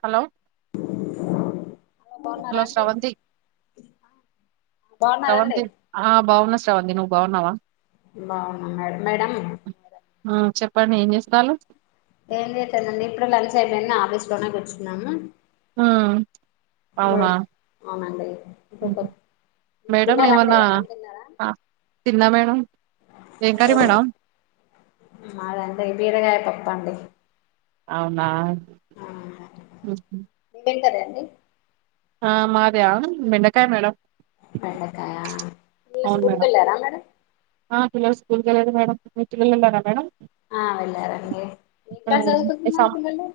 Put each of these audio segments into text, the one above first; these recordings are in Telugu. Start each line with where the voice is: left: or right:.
right: హలో
left: బాగున్నారా
right: హలో
left: అండి
right: శ్రవంతి
left: బాగున్నారండి
right: శ్రవంతి ఆ బావున్నా వంది నువ్వు బాగున్నావా
left: బావున్నా మేడం మేడం
right: ప్పండి ఏం చేస్తాల్లు
left: ఏం చేస్తానండి ఇప్పుడు లంచ్ అయిపోయింది ఆఫీస్ లోనే కూర్చున్నాము
right: ఆ
left: [inaudible] అవునండి ఇప్పుడు
right: ఉమ్. మేడం
left: తిన్నారా అండి
right: ఏమన్నా
left: అన్నం తిన్నారా
right: ఆ, తిన్నా మేడం ఏం కర్రీ మేడం
left: మాదా అండి బీరకాయ పప్పండి
right: అవునా ఉమ్.
left: ఏం కర్రీ [unintelligible]
right: ఆ మాది ఆ బెండకాయ మేడం
left: బెండకాయ పిల్లలు
right: అవును
left: స్కూల్
right: మేడం
left: కెళ్ళారా మేడం
right: ఆ పిల్లలు స్కూల్ కెళ్ళారు మేడం మీ పిల్లలు వెళ్లారా మేడం
left: ఆ వెళ్లారండి ఏ క్లాస్
right: ఉమ్, ఈ
left: చదువుకుంటున్నారు
right: సం-
left: పిల్లలు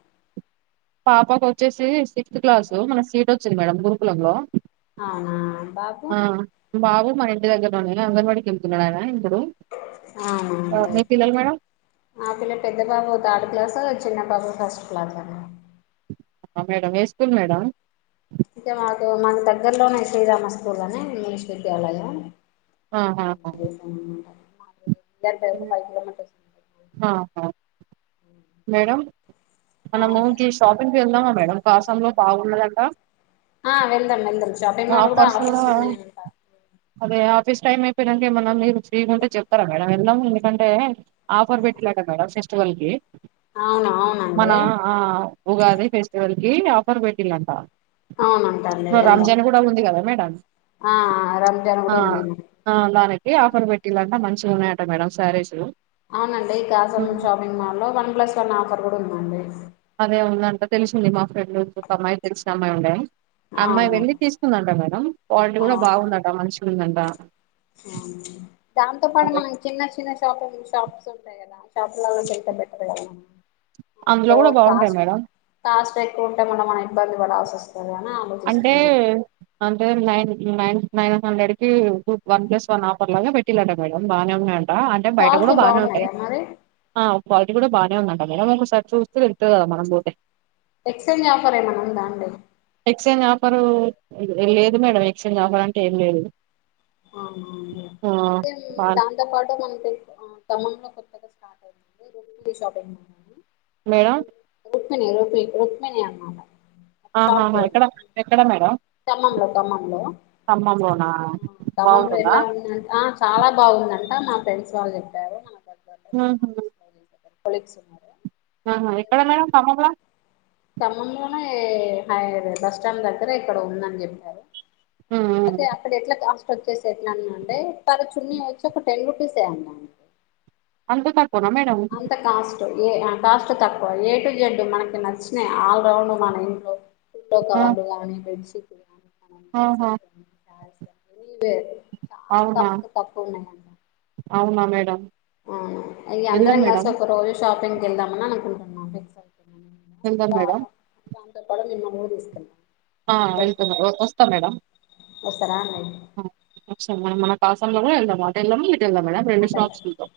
right: పాపకు వచ్చేసి సిక్స్త్ క్లాస్ మన సీట్ వచ్చింది మేడమ్ గురుకులం లో
left: అవునా బాబు
right: మా ఇంటి దగర లోని అంగన్వాడికెళ్ [unintelligible]
left: ఆ
right: మేడం
left: [inaudible] మా పిల్లలు పెద్ద బాబు థర్డ్ క్లాస్ చిన్న బాబు ఫస్ట్ క్లాస్ అండి
right: మేడం ఏం స్కూల్ మేడం
left: ఇంకా మాకు మాకు దగ్గరలోనే శ్రీరామ స్కూల్ అని ఇంగ్లీష్ విద్యాలయం [inaudible] దగ్గర ఒక ఫైవ్ కిలోమీటర్స్
right: ఆ [unintelligible] మేడం మనము కి షాపింగ్కి వెళ్దామా మేడం ఫ్యాషన్ లో బాగున్నాయంటా
left: ఆ వెళ్దాం వెళ్దాం షాపింగ్ మాల్ కూడా ఆఫర్స్ ఉన్నాయంట
right: అదే ఆఫీస్ టైమ్ అయిపోయిందంటే ఏమన్నా మీరు ఫ్రీగా ఉంటే చెప్తారా మేడం వెళ్దాం ఎందుకంటే ఆఫర్ పెట్లే కదా మేడం ఫెస్ తోనికి
left: అవును
right: మన
left: అవునండి
right: ఆ ఉగాది ఫెస్టివల్ కీ ఆఫర్ పెట్టిందంట
left: అవునంటా అండి యెల్దాం
right: ఇగ అవే మేడమ్స్
left: ఆ రంజాన్ కూడ ఉంది
right: ఏ ఆఫర్ పెట్టిల్లంట మంచిగా ఉన్నాయట మేడమ్ శారీసు
left: అవునండి కాజమం షాపింగ్ మాల్లో వన్ ప్లస్ వన్ ఆఫర్ కూడ ఉందండి
right: అదే ఉందంట తెలిసింది మా ఫ్రెండ్లు అమ్మాయి కి తెలిసిన అమ్మాయి ఉండే అమ్మాయి
left: అవును
right: వెళ్ళి తీసుకుందంట మేడం క్వాలిటీ కూడ బాగుందట మంచిగ ఉందంట బా
left: దాంతో పాటు మనం చిన్న చిన్న షాపింగ్ షాప్స్ ఉంటాయి కదా షాపింగ్ మాల్ లో కంటే బెటర్ ఏ కదా
right: అందులో కూడ బావుంటాయి మేడం
left: కొంటె మన మనం ఇబ్బంది పడాల్సిస్తుంది
right: అంటే అంటే నే నైన్ నైన్ హండ్రెడ్ కి వన్ ప్లస్ వన్ ఆఫర్ లాగ పెట్టిల్లంట మేడం బానే ఉన్నాయం ఆ అంటే బయట కూడ
left: క్వాలిటీ
right: బానే ఉంటాయి
left: బాగున్నాయా మరి
right: ఆ క్వాలిటీ కూడ బానే [unintelligible] ఉందంట మేడం ఒకసారి చూస్తే తెలుస్తది గదా మనం పోతే
left: ఎక్స్చేంజ్ ఆఫర్ ఏమన్న ఉందా అండి
right: ఎక్స్చేంజ్ ఆఫరూ లేదు మేడం ఎక్స్చేంజ్ ఆఫర్ అంటే ఏం లేదు
left: ఆహా
right: ఆ
left: అదే అయితే
right: బా
left: దాంతో పాటు మన అంటే ఆ ఖమ్మంలో కొత్తగా స్టార్ట్ అయింది C M G shopping mall
right: madam
left: ఆయన ఎరోబిక్ స్పోర్ట్స్ మెనే అన్నమాట
right: ఆహ్
left: షాప్
right: హహ
left: పేరు
right: ఎక్కడ ఎక్కడ మేడం
left: ఖమ్మంలో ఖమ్మంలో
right: ఖమ్మంలోనా
left: ఖమ్మంలో
right: బాగుంటుందా
left: ఎలా ఉంది అంటే ఆ చాలా బాగుందంట మా ఫ్రెండ్స్ వాళ్ళు చెప్పారు మనకు అది
right: ఊహూ
left: కొలీగ్స్ ఉన్నారా
right: ఆహా ఎక్కడ మేడం ఖమ్మం లొ
left: ఖమ్మంలోనే హైడ్ బస్ స్టాండ్ దగ్గరే ఎక్కడో ఉందని చెప్పారు
right: ఉ
left: అదే
right: ఉ
left: అక్కడ ఎట్ల వచ్చే సిగ్నల్ నుండే తన చున్ని వచ్చిఒక టెన్ రూప్ ఎసేయ్ అన్నాను
right: అంత తక్ పోన మేడం
left: ఏ ఆ కాస్ట్ తక్కువ ఏ టు జడ్ మనకి నచ్చినాయి ఆల్రౌండ్ మన ఇంట్లోకి ఇంకోక
right: ఆ,
left: వందగాని పెంచి మన
right: ఆహా
left: డ్రెస్సెస్ కాని సారిస్ కాని అన్ని ఇవే చాలా
right: అవునా
left: కాష్ట్ తక్కువ ఉన్నాయంట
right: అవునా మేడం
left: అవునా ఇగ
right: వెళ్దాం
left: అందరం
right: మేడం
left: కలిసి ఒక రోజు షాపింగ్ వెళ్దామని అకుంటున్నాం ఫిక్స్ అయి
right: వెళ్దాం
left: అవున
right: మేడం
left: ఆ అంత పడనిన మూడు ఇస్తున్నారు
right: ఆ వెళ్తున్నాం వస్తా మేడం
left: వస్తారా అండి
right: సో మనం మనకి ఆసాంలోనే వెల్దాం ఆటోలో వెళ్దామా లేక నడిచి ఎళ్దామ్ మేడమ్ రేండు షాప్స్
left: అటెల్దాం
right: చూద్దాం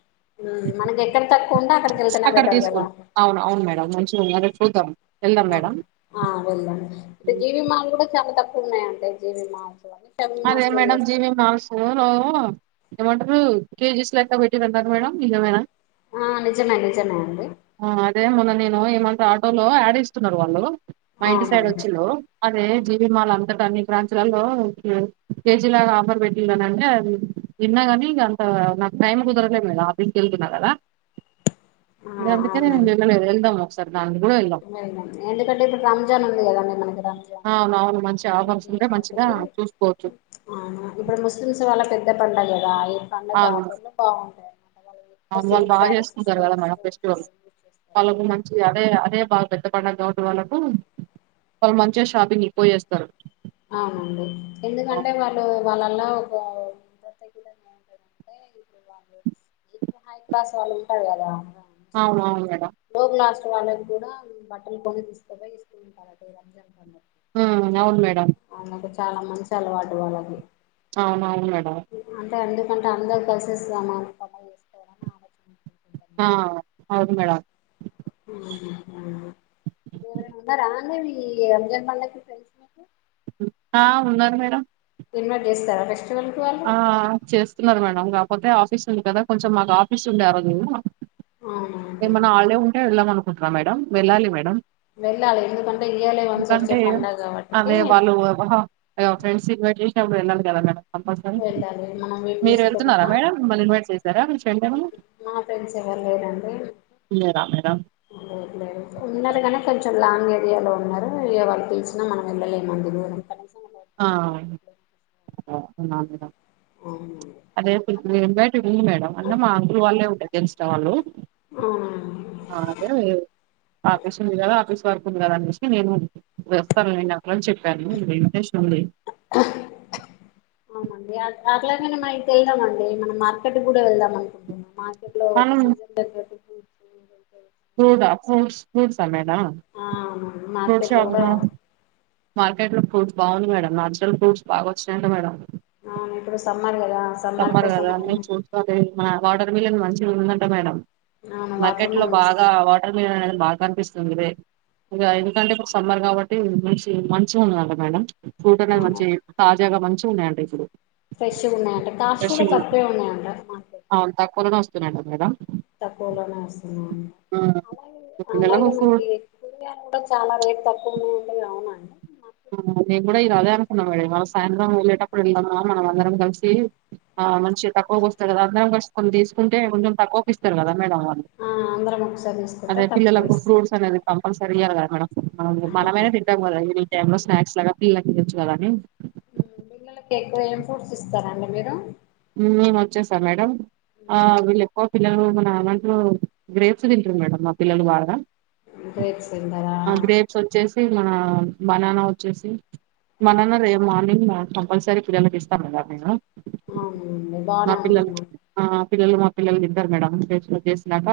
left: మనకి ఎక్కడ తక్కువ ఉంటే అక్కడికి వెళ్తేనే
right: అక్కడ
left: బెటర్ కదా
right: తీసుకుని అవును అవును మేడం మంచి ఉంది అక్కడ చూద్దాం ఎళ్దాం మేడమ్
left: ఆ వెళ్దాం అంటే జీవి మాల్ కూడా చాలా తక్కువ ఉన్నాయ్ అంట జీవి మాల్స్ అని షాపింగ్
right: అదే
left: మాల్స్ లో
right: మేడం
left: చేస్తారు
right: జీవి మాల్ లో టొమాటలు కేజీస్ లెక్క పెట్టిరంటన్లు మేడం నిజమేనా
left: ఆ నిజమే నిజమే అండి
right: ఆ అదే మొన్న నేను ఏమంటర్ ఆటోలో యాడ్ ఇస్తున్నారు వాళ్ళు మా ఇంటి సైడ్
left: అవునవును
right: వచ్చింద్రు అదే జీవి మాల్ అనుక్ అంతటి అన్ని బ్రాంచి లల్లో కేజీలాగా ఆఫర్ పెట్టినృ నంటే అది విన్నా కానీ ఇక అంత నాకు టైం కుదరల మేడమ్ ఆఫీస్కి వెళ్తున్నా కదా
left: ఆ
right: మీరందుకనే
left: అవునండి
right: వెళ్లలేదా వెళ్దాం ఒకసారి దానికి కూడా వెళ్దాం
left: ఎందుకంటే ఇప్పుడు రంజాన్ ఉంది కదండి మనకి రంజాన్
right: అవునవును మంచి ఆఫర్స్
left: ఉంది
right: ఉంటే
left: కాబటి
right: మంచిగా చూసుకోవచ్చు
left: ఇప్పుడు ముస్లిమ్స్ వాళ్ళ పెద్ద పల్లా కదా పండక్కి
right: అవును
left: ఆపోర్లు బావుంటాయి
right: వాళ్ళు బాగా చేసుకుంటారు కదా మేడం
left: స్టోన్స్
right: ఫెస్టివల్
left: వాళ్ళు యూజ్ చేస్తారు
right: వాళ్ళకు
left: కదా
right: మంచి అదే అదే బాగా పెద్ద పండుగ కావటి వాళ్ళకు వాళ్ళు మంచిగాషాపింగ్ కి పోయి వస్తారు చేేస్తారు
left: అవునండి ఎందుకంటే వాళ్ళు వాళ్ళలా మద్ద తగ్గ ఏంటందంటే ఇప్పుడు వాళ్ళు ఎక్కువ హై క్లాస్ వాళ్ళు ఉంటారు కదా.
right: అవును అవును మేడం
left: లో క్లాస్ వాళ్ళకి కూడా బట్టలు పొంగ తీస్కపోయ్ ఎస్కుంటున్నారు అంట
right: ఆ అవును మేడం
left: చాలా మంచి అలవాటు వాళ్ళకి
right: అవున వున్ మేడం
left: అంటే ఎందుకంటే అందరూ కలిసి ఇస్తామ
right: ఆ అవును మేడం
left: ఇవర ఉన్నా రానే రంజాన్ పళ్లాకి ఫ్రె
right: ఆ ఉన్నారు మేడం
left: ఇన్వైట్ చేస్తారా ఫస్ట్
right: ఆ చేస్తున్నరు మేడం పోతే ఆఫీస్ ఉంది కదా కొంచెం మాకు ఆఫీస్ ఉండే ఆరోజు.
left: అవునా
right: ఏమన్నా ఆల్డే ఉంటే ఎల్దం అనుక్ ఒక మేడం వెళ్లాలి మేడమ్
left: వెళ్ళాలి ఎందుకంటే ఇయర్లీ వన్స్ వచ్చే
right: ఎందుకంటే
left: పండగ కాబట్టికి
right: అదే వాళ్ళు ఫ్రెంట్ సీట్ పెట్టి అప్పుడు ఎల్లాలి కదా మేడం కంపల్సరీ
left: వెళ్ళాలి మనం మనం ఏం
right: మీరు
left: చేస్తం
right: వెళ్తున్నారా
left: ఉన్నా
right: మేడం మిమ్మల్ని ఇన్వైట్ చేశారా మీ ఫ్రెండ్ ఏమన్నా
left: మా ఫ్రెండ్స్ ఎవరు లేరుండి.
right: లేరా మేడం
left: లేర్ లేర్ ఉన్నరు గానీ కొంచెం లాంగ్ ఏరియాలో ఉన్నారు ఇ వాళ్ళు తెలిసినా మనం వెళ్ళలేము అండి.
right: ఆ అే
left: అవునండి
right: అదే ఇ బైట ఉంది మేడం అంటే మా అంకూల్ వాల్లే ఉండె. తెస్ట వాళ్ళు
left: అవునండి
right: ఆదే లేవ్. ఆపిస్ ఉంది గదా‌! ఆపిస్ వర్క్ ఉంది గదా అని చూస్తె మేము, నేను వస్తాం లేన్ ని చెప్పాను. ఇంటెస్ట్
left: అవునండి ఆ చాకలాయన మా ఇంటేన అవునండి, మనం మార్కెట్ గుడా వెళ్దాం అనుకుంటున్న మా లో, ఒక సీజన్ దగ్గరిది
right: తూడా ఫ్రూట్స్ ఫ్రూట్స్ అమెదా
left: ఆ అవునండి మార్కెట్ లో కూడా
right: మార్కెట్ లో ఫ్రూట్స్ బాగుంది మేడంమ్. నాచురల్ ఫ్రూట్స్ బాగొచ్చినయంట మేడం.
left: ఆ ఇప్పుడు సమ్మర్ గదా సమ్మర్ కోసమూ
right: ఆ వాటర్ మిలన్, మంచిగుందంట మేడం.
left: అవును వాటర్
right: మార్కెట్ లో
left: మిలన్స్
right: బాగా వాటర్ మిలన్ అనేద్ బాగా కనిపిస్తుందిలే ఇది, ఎందుకంటే ఒక సమ్మర్ కబ్బటి ఇది మంచిగ ఉందట మేడమ్. ఫ్రూట్ అనేది మంచి కాస్ట్ జగ మంచిగున్నయంట. ఇప్పుడు
left: ఫ్రెష్ గున్నయట. కాస్ట్ గుడ
right: ఫ్రెష్
left: తక్కువే ఉన్నయట.
right: Madam madam.
left: తక్కువలోనే వస్తున్నాయండి.
right: ఆ,
left: అలాగే!
right: ఇప్పుడు పిల్లలకు
left: అలాగే
right: ఫ్రూ
left: మనకి కురాగయాలు కూడా చాలా రేట్ తక్కువన్నాంటే అవునండి.
right: మ్మ్ నేను గుడ ఇది అదే అనుకున్న మేడం. ఇవాల సాయంత్రం వెళ్ళేటప్పుడు, వెళ్దామా మనం అందరం కలిసీ, ఆ మంచిగా తక్కువకి వస్తయి గద అందరం కలిసి కొన్ని తీసుకుంటే, కొంచెం తక్కువకు ఇస్తరు గద.
left: ఆ అందరం ఒకసారి తీసుకుంటే
right: అదే
left: తక్కువ
right: పిల్లలకు
left: ఇస్తారు
right: ఫ్రూట్స్ అనేవి కంపల్సరి. తియ్యరు గద మేడం. మనం మనమే
left: ఆహా
right: తిట్టాం కదా అండి టైమ్ లో స్నాక్ లాగా పెట్టె తిన్నచు కథ అని
left: పిల్లకు ఎక్కువగ ఏం ఫ్రూట్స్ ఇస్తరండి మీరు?
right: మేము వచ్చేశా మేడం. ఆ వెళ్ళు ఎక్కువ పిల్లలు మన అవంట్లో గ్రేప్స్ తింటుండ్రు మేడమ్. మా పిల్లలు బాగ.
left: గ్రేప్స్ తింటారా
right: ఆ గ్రేప్స్ వచ్చేసి మా మన బనానా వచ్చేసి, బనానా రేపు మార్నింగ్ కంపల్సరీ పిల్లలకు ఇస్తాం మేడం నేనూ.
left: అవునండి
right: మా
left: బానే
right: పిల్లలు.
left: ఉంటుంది
right: ఆ పిల్లలు మా పిల్లలు తింటారు మేడం. చేసి చేసినాక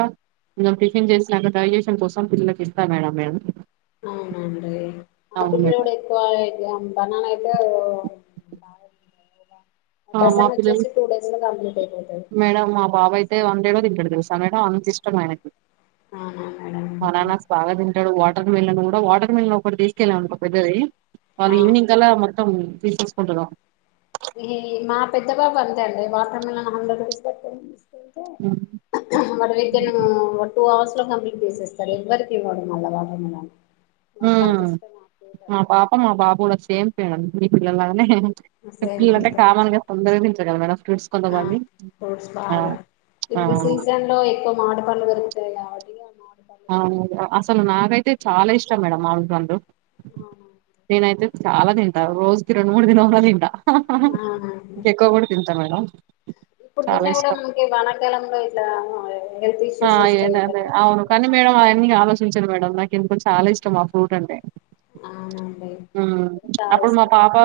right: పిల్లలు టిఫిన్ చేసినాక డైజేషన్ కోసం పిల్లకు ఇస్తా మేడం. నేను
left: అవునండి ఆ
right: మేడం
left: పిల్లోడు ఎక్కువ ఎక్కువతే బనాలయితే
right: ఆ మా
left: డజన్
right: పిల్లలు
left: వచ్చేసి టూ డేస్ లో కంప్లీట్ అయిపోతాది
right: తే వన్ డే లో తింటాడు తెలుసా మేడమ్ అంత ఇష్టం ఆయనకి
left: అవునా మేడం
right: బనానా స్వాగతి అంటడు వాటర్ మెలోన్ కూడా వాటర్ మెలోన్ ఒకటి తీసుకెళ్ళ అనుకో పెద్దది అది
left: ఆ
right: ఈవినింగ్ కల్లా మోత త్తం తీసేసుకుంటున్నాం
left: ఈ మా పెద్ద బాబు అంతే అండి వాటర్ మెలోన్ హండ్రెడ్ రూపీస్ పెట్టడి అయితే యను టూ అవర్స్ కంప్లీట్ చేసేస్తారు ఎవ్వరిక ఇవ్వడం మళ్ళ వాటర్ మెలోన్
right: హ్మ్ మా పాప మా బాబు కూడా సేమ్ పే మీ పిల్లలనే
left: సేమ్
right: పిల్లలటే
left: అంతే
right: కామన్గా తొందరగా తిన్ సరేనా మేడం ఫ్రూట్స్
left: ఆ
right: కొంతమంది
left: ఫ్రూట్స్
right: ఆ
left: బాగా ఇప్పుడు
right: ఆ
left: సీజన్ లో ఎక్కువ మామిడి పండ్లు దొరుకుతాయి కాబట్టి ఆ మామిడి పండ్లు
right: అ
left: తింటాం
right: అసలు నాకయితే చాలా ఇష్టం మేడమ్ మామిడిపండు నేనైతే చాలా తింటా రోజుకి రెండు మూడు తిన్నమన్న తింటా
left: అవునండి
right: చెక్క కూడా తింతారు మేడమ్
left: ఇప్పుడు తిన్న కూడా మనకి వానాకాలంలో ఇట్లా హెల్త్
right: ఆ
left: ఇష్యూస్
right: ఏద
left: వస్తాయంట
right: అదే
left: కదా
right: అవును
left: మనకు
right: కానీ మేడం అవఅని కానోస్తా చూసాను మేడం నాకు ఎందుకో చాల ఇష్టం ఆ ఫ్రూట్ అంటే
left: అవునండి
right: హ్మ్
left: చాలా
right: అప్పుడు మా
left: ఇష్టం
right: పాపా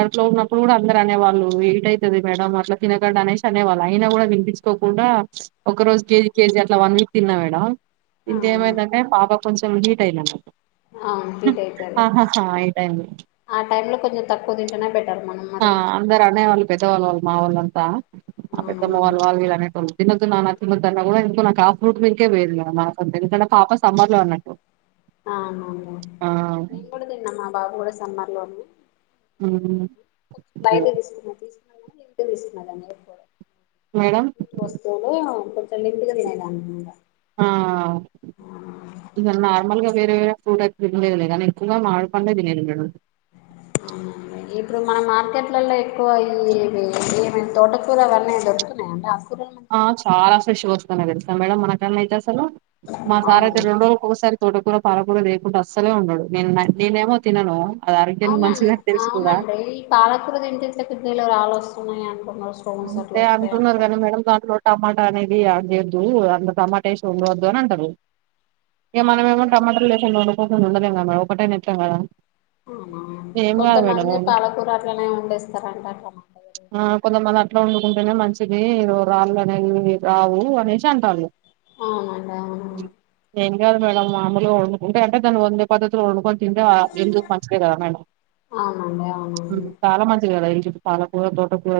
right: అట్ లో ఉన్నప్పుడు కూడా అందరు అనేవాళ్ళు ఏటతుంది మేడం అట్లా తినకడ అనేసి అనేవాళ్ళు అయినా కూడా వినిపించుకోకుండా ఒక రోజు కేజీ వన్ వీక్ తిన్నా మేడమ్
left: అవును
right: ఇంకేమైంది అంటే పాప కొంచమ్ హీట్ అయ్యినాము
left: అవును హీట్ అయితాది
right: హీట్ అయింది
left: ఆ టైంలో కొంచెం తక్కువ తింటేనే బెటర్ మనం
right: ఆ
left: మరి
right: అందరు అనేవాళ్ళు పెద్దవాళ్ళు వాళ్ మా ఊళ్ళంతా ఆ
left: అవునండి
right: పెద్దమ్మవాళ్లు వాళ్ళు వీళ్ళు అనేటోళ్ళు తినొద్దు నాన్న తినొద్దన్నా వోయిండు ఇంగ నాకు ఆ ఫ్రూట్ మీదికే వోయింది మా సొంతిళ్లు ఎందుకంట పాప సమ్మర్ లో అన్నట్టు
left: ఆహ అవునులే
right: ఆ
left: నేను కూడా తిన్నా మా బాబు కూడా సమ్మర్ లోనే
right: మ్మ్
left: బయటే
right: మేడం
left: తీసుకున్నా పీస్ [unintelligible]
right: మేడం
left: నీరు పోస్తేనే [unintelligible] సైలెంట్ గా తినేదాన్నింగా
right: ఆహ్ ఇంగ నార్మల్ గా వేరే వేరే ఫ్రూట్ ఐస్ క్రీమ్స్ తినలేదులే గాని ఎక్కువ మామిడి పండే తినేది మేడం
left: ఆ ఇప్పుడు మన మార్కెట్లల్లో ఎక్కువ ఇ ఇవి ఈ ఏమి తోట కూర ఇవన్నీ దొరుకుతున్నాయా అండి ఆకు కూరలు మంచిగ
right: ప్పుడున్నా తెలుసా మేడం మన కాడనైతే మా సార్ అయితే
left: అవునండి
right: రెండు రోజు ఒకసారి తోట కూర పాలకూర తేకుండా అస్సలే ఉండడు నేను నేనేమో తినను అది ఆరోగ్యానికి
left: అవునండి
right: మంచిదని తెలిసి కూడా
left: అవునండి ఈ పాలకూర తింటే కిడ్నీలో రాళ్లు వస్తున్నాయి ఉన్నాయని
right: అంతే అంటున్నారు కనీ మేడం ద టమాటా అనేది యాడ్ చేయొద్దు టమాటా వేసి వండదు అని అంటారు ఇక మనం ఏమో
left: మామూలుగా
right: టమాటలు లేకుండా వాడుకోలేము వండలేం కదా మేడం ఒకటేనా వేస్తాం కదా
left: అవునా
right: ఏం కాదు మేడం
left: కొంతమంది పాలకూర అట్లనే వండే స్తారంట అ టమాట
right: అనుకుంటేనే మంచిది రాళ్ళు అనేవి రావు అనేసి అంటారుళ్ళ
left: అవునంట అవునా
right: ఏం కాదు మేడమ్ మామలుగా వండుకుంటే అంటే దానీవండే పద్దతిలో వండుకుంటే తింటే హేల్తాకు మంచిదే కదా మేడం
left: అవునండి అవునండి
right: చాలా మంచిది కదా పాలకూర, తోటకూర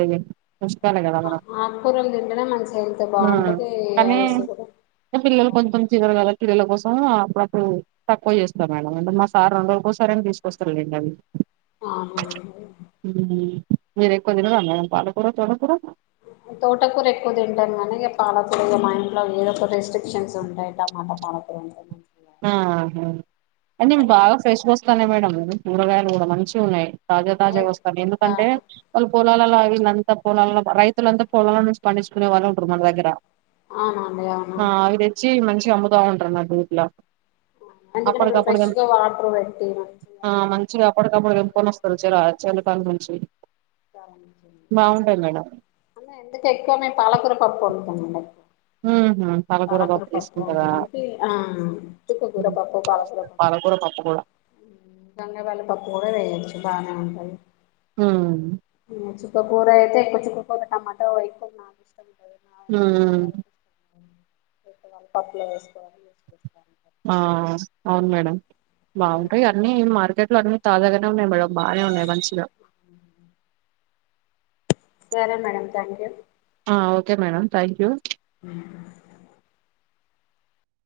right: పోషకాలే కదా మనం
left: ఆకుకూరలు తింటేనే మంచి గా హెల్త్
right: ఉమ్,
left: బాగుంటది ఏ
right: కానీ
left: యస్ కూడా బ
right: పిల్లలు కొంచెం చిదరు కదా పిల్లల కోసం అప్పుడప్పుడు తక్కువ చేస్తాం మేడం అంటే మా సార్ రెండురోజుల కోసారే తీసుకొస్తాండి అవి
left: ఆహ
right: మీనరు ఎక్కువ తిన్నారా మేడం పాలకూర తోటకూర
left: తోటకూర ఎక్కువ తింటాం కానీ పాలకూర మా ఇంట్లో ఏదో ఒక రెస్ట్రిక్షన్స్ ఉంటాయి టమాటా మామిడికాయ ఉంటాయి
right: ఆహా అనీ బాగా ఫ్రెష్ గా వస్తా నే మేడం కూరగాయలు కూడా మంచి ఉన్నాయి తాజా తాజా వస్తాను ఎందుకంటే వాళ్ళు పొలాల అంతా. అంత పొలాలను రైతులంత పొలాలనుంచి పండించునే వాళ్ళే ఉండే మన దగ్గర.
left: అవునండి అవును
right: ఆహా అవి తెచ్చి మంచి. అమ్ముతా ఉంటారు ఊర్లా.
left: ఎందుకంటే ఇప్పుడు
right: అప్పటికప్పుడు
left: ఫ్రెష్గా వాటర్ పెట్టి మంచిగా
right: ఆ మంచిగా అప్పటికప్పుడు
left: మందులు
right: తెంపుకొని వస్తారు చర చెలకాల నుంచి.
left: అ
right: బాగుంటాయి మేడం
left: ఎందుకు ఎక్కువ పాలకూర పప్పు వం. వండి.
right: హ్మ్.
left: పాలకూర పప్పు అలాంటి ఆ చుక్కకూర
right: హ్మ్.
left: పప్పు పాలకూర పప్పు
right: పాలకూర కూడా
left: గంగవాలి పప్పు కూడా వేయొచ్చు బాగానే ఉంటుంది. ఆ.
right: హు
left: చుక్కకూర అయితే చుక్క కూర టమాటో అయితే నాకు ఇష్టం. ఉంటుంది
right: అహ
left: పప్పులు వేసుకోవాలి. [inaudible]
right: ఆహా అవును మేడంమ్ బాగుంటాయి అన్నీ మార్కెట్. అన్ని తాజా గానే ఉన్నాయి మేడంమ్. బానే ఉన్నాయి మంచిగా
left: సరే మేడం థ్యాంక్ యూ
right: ఆ ఓకే మేడం థ్యాంక్యూ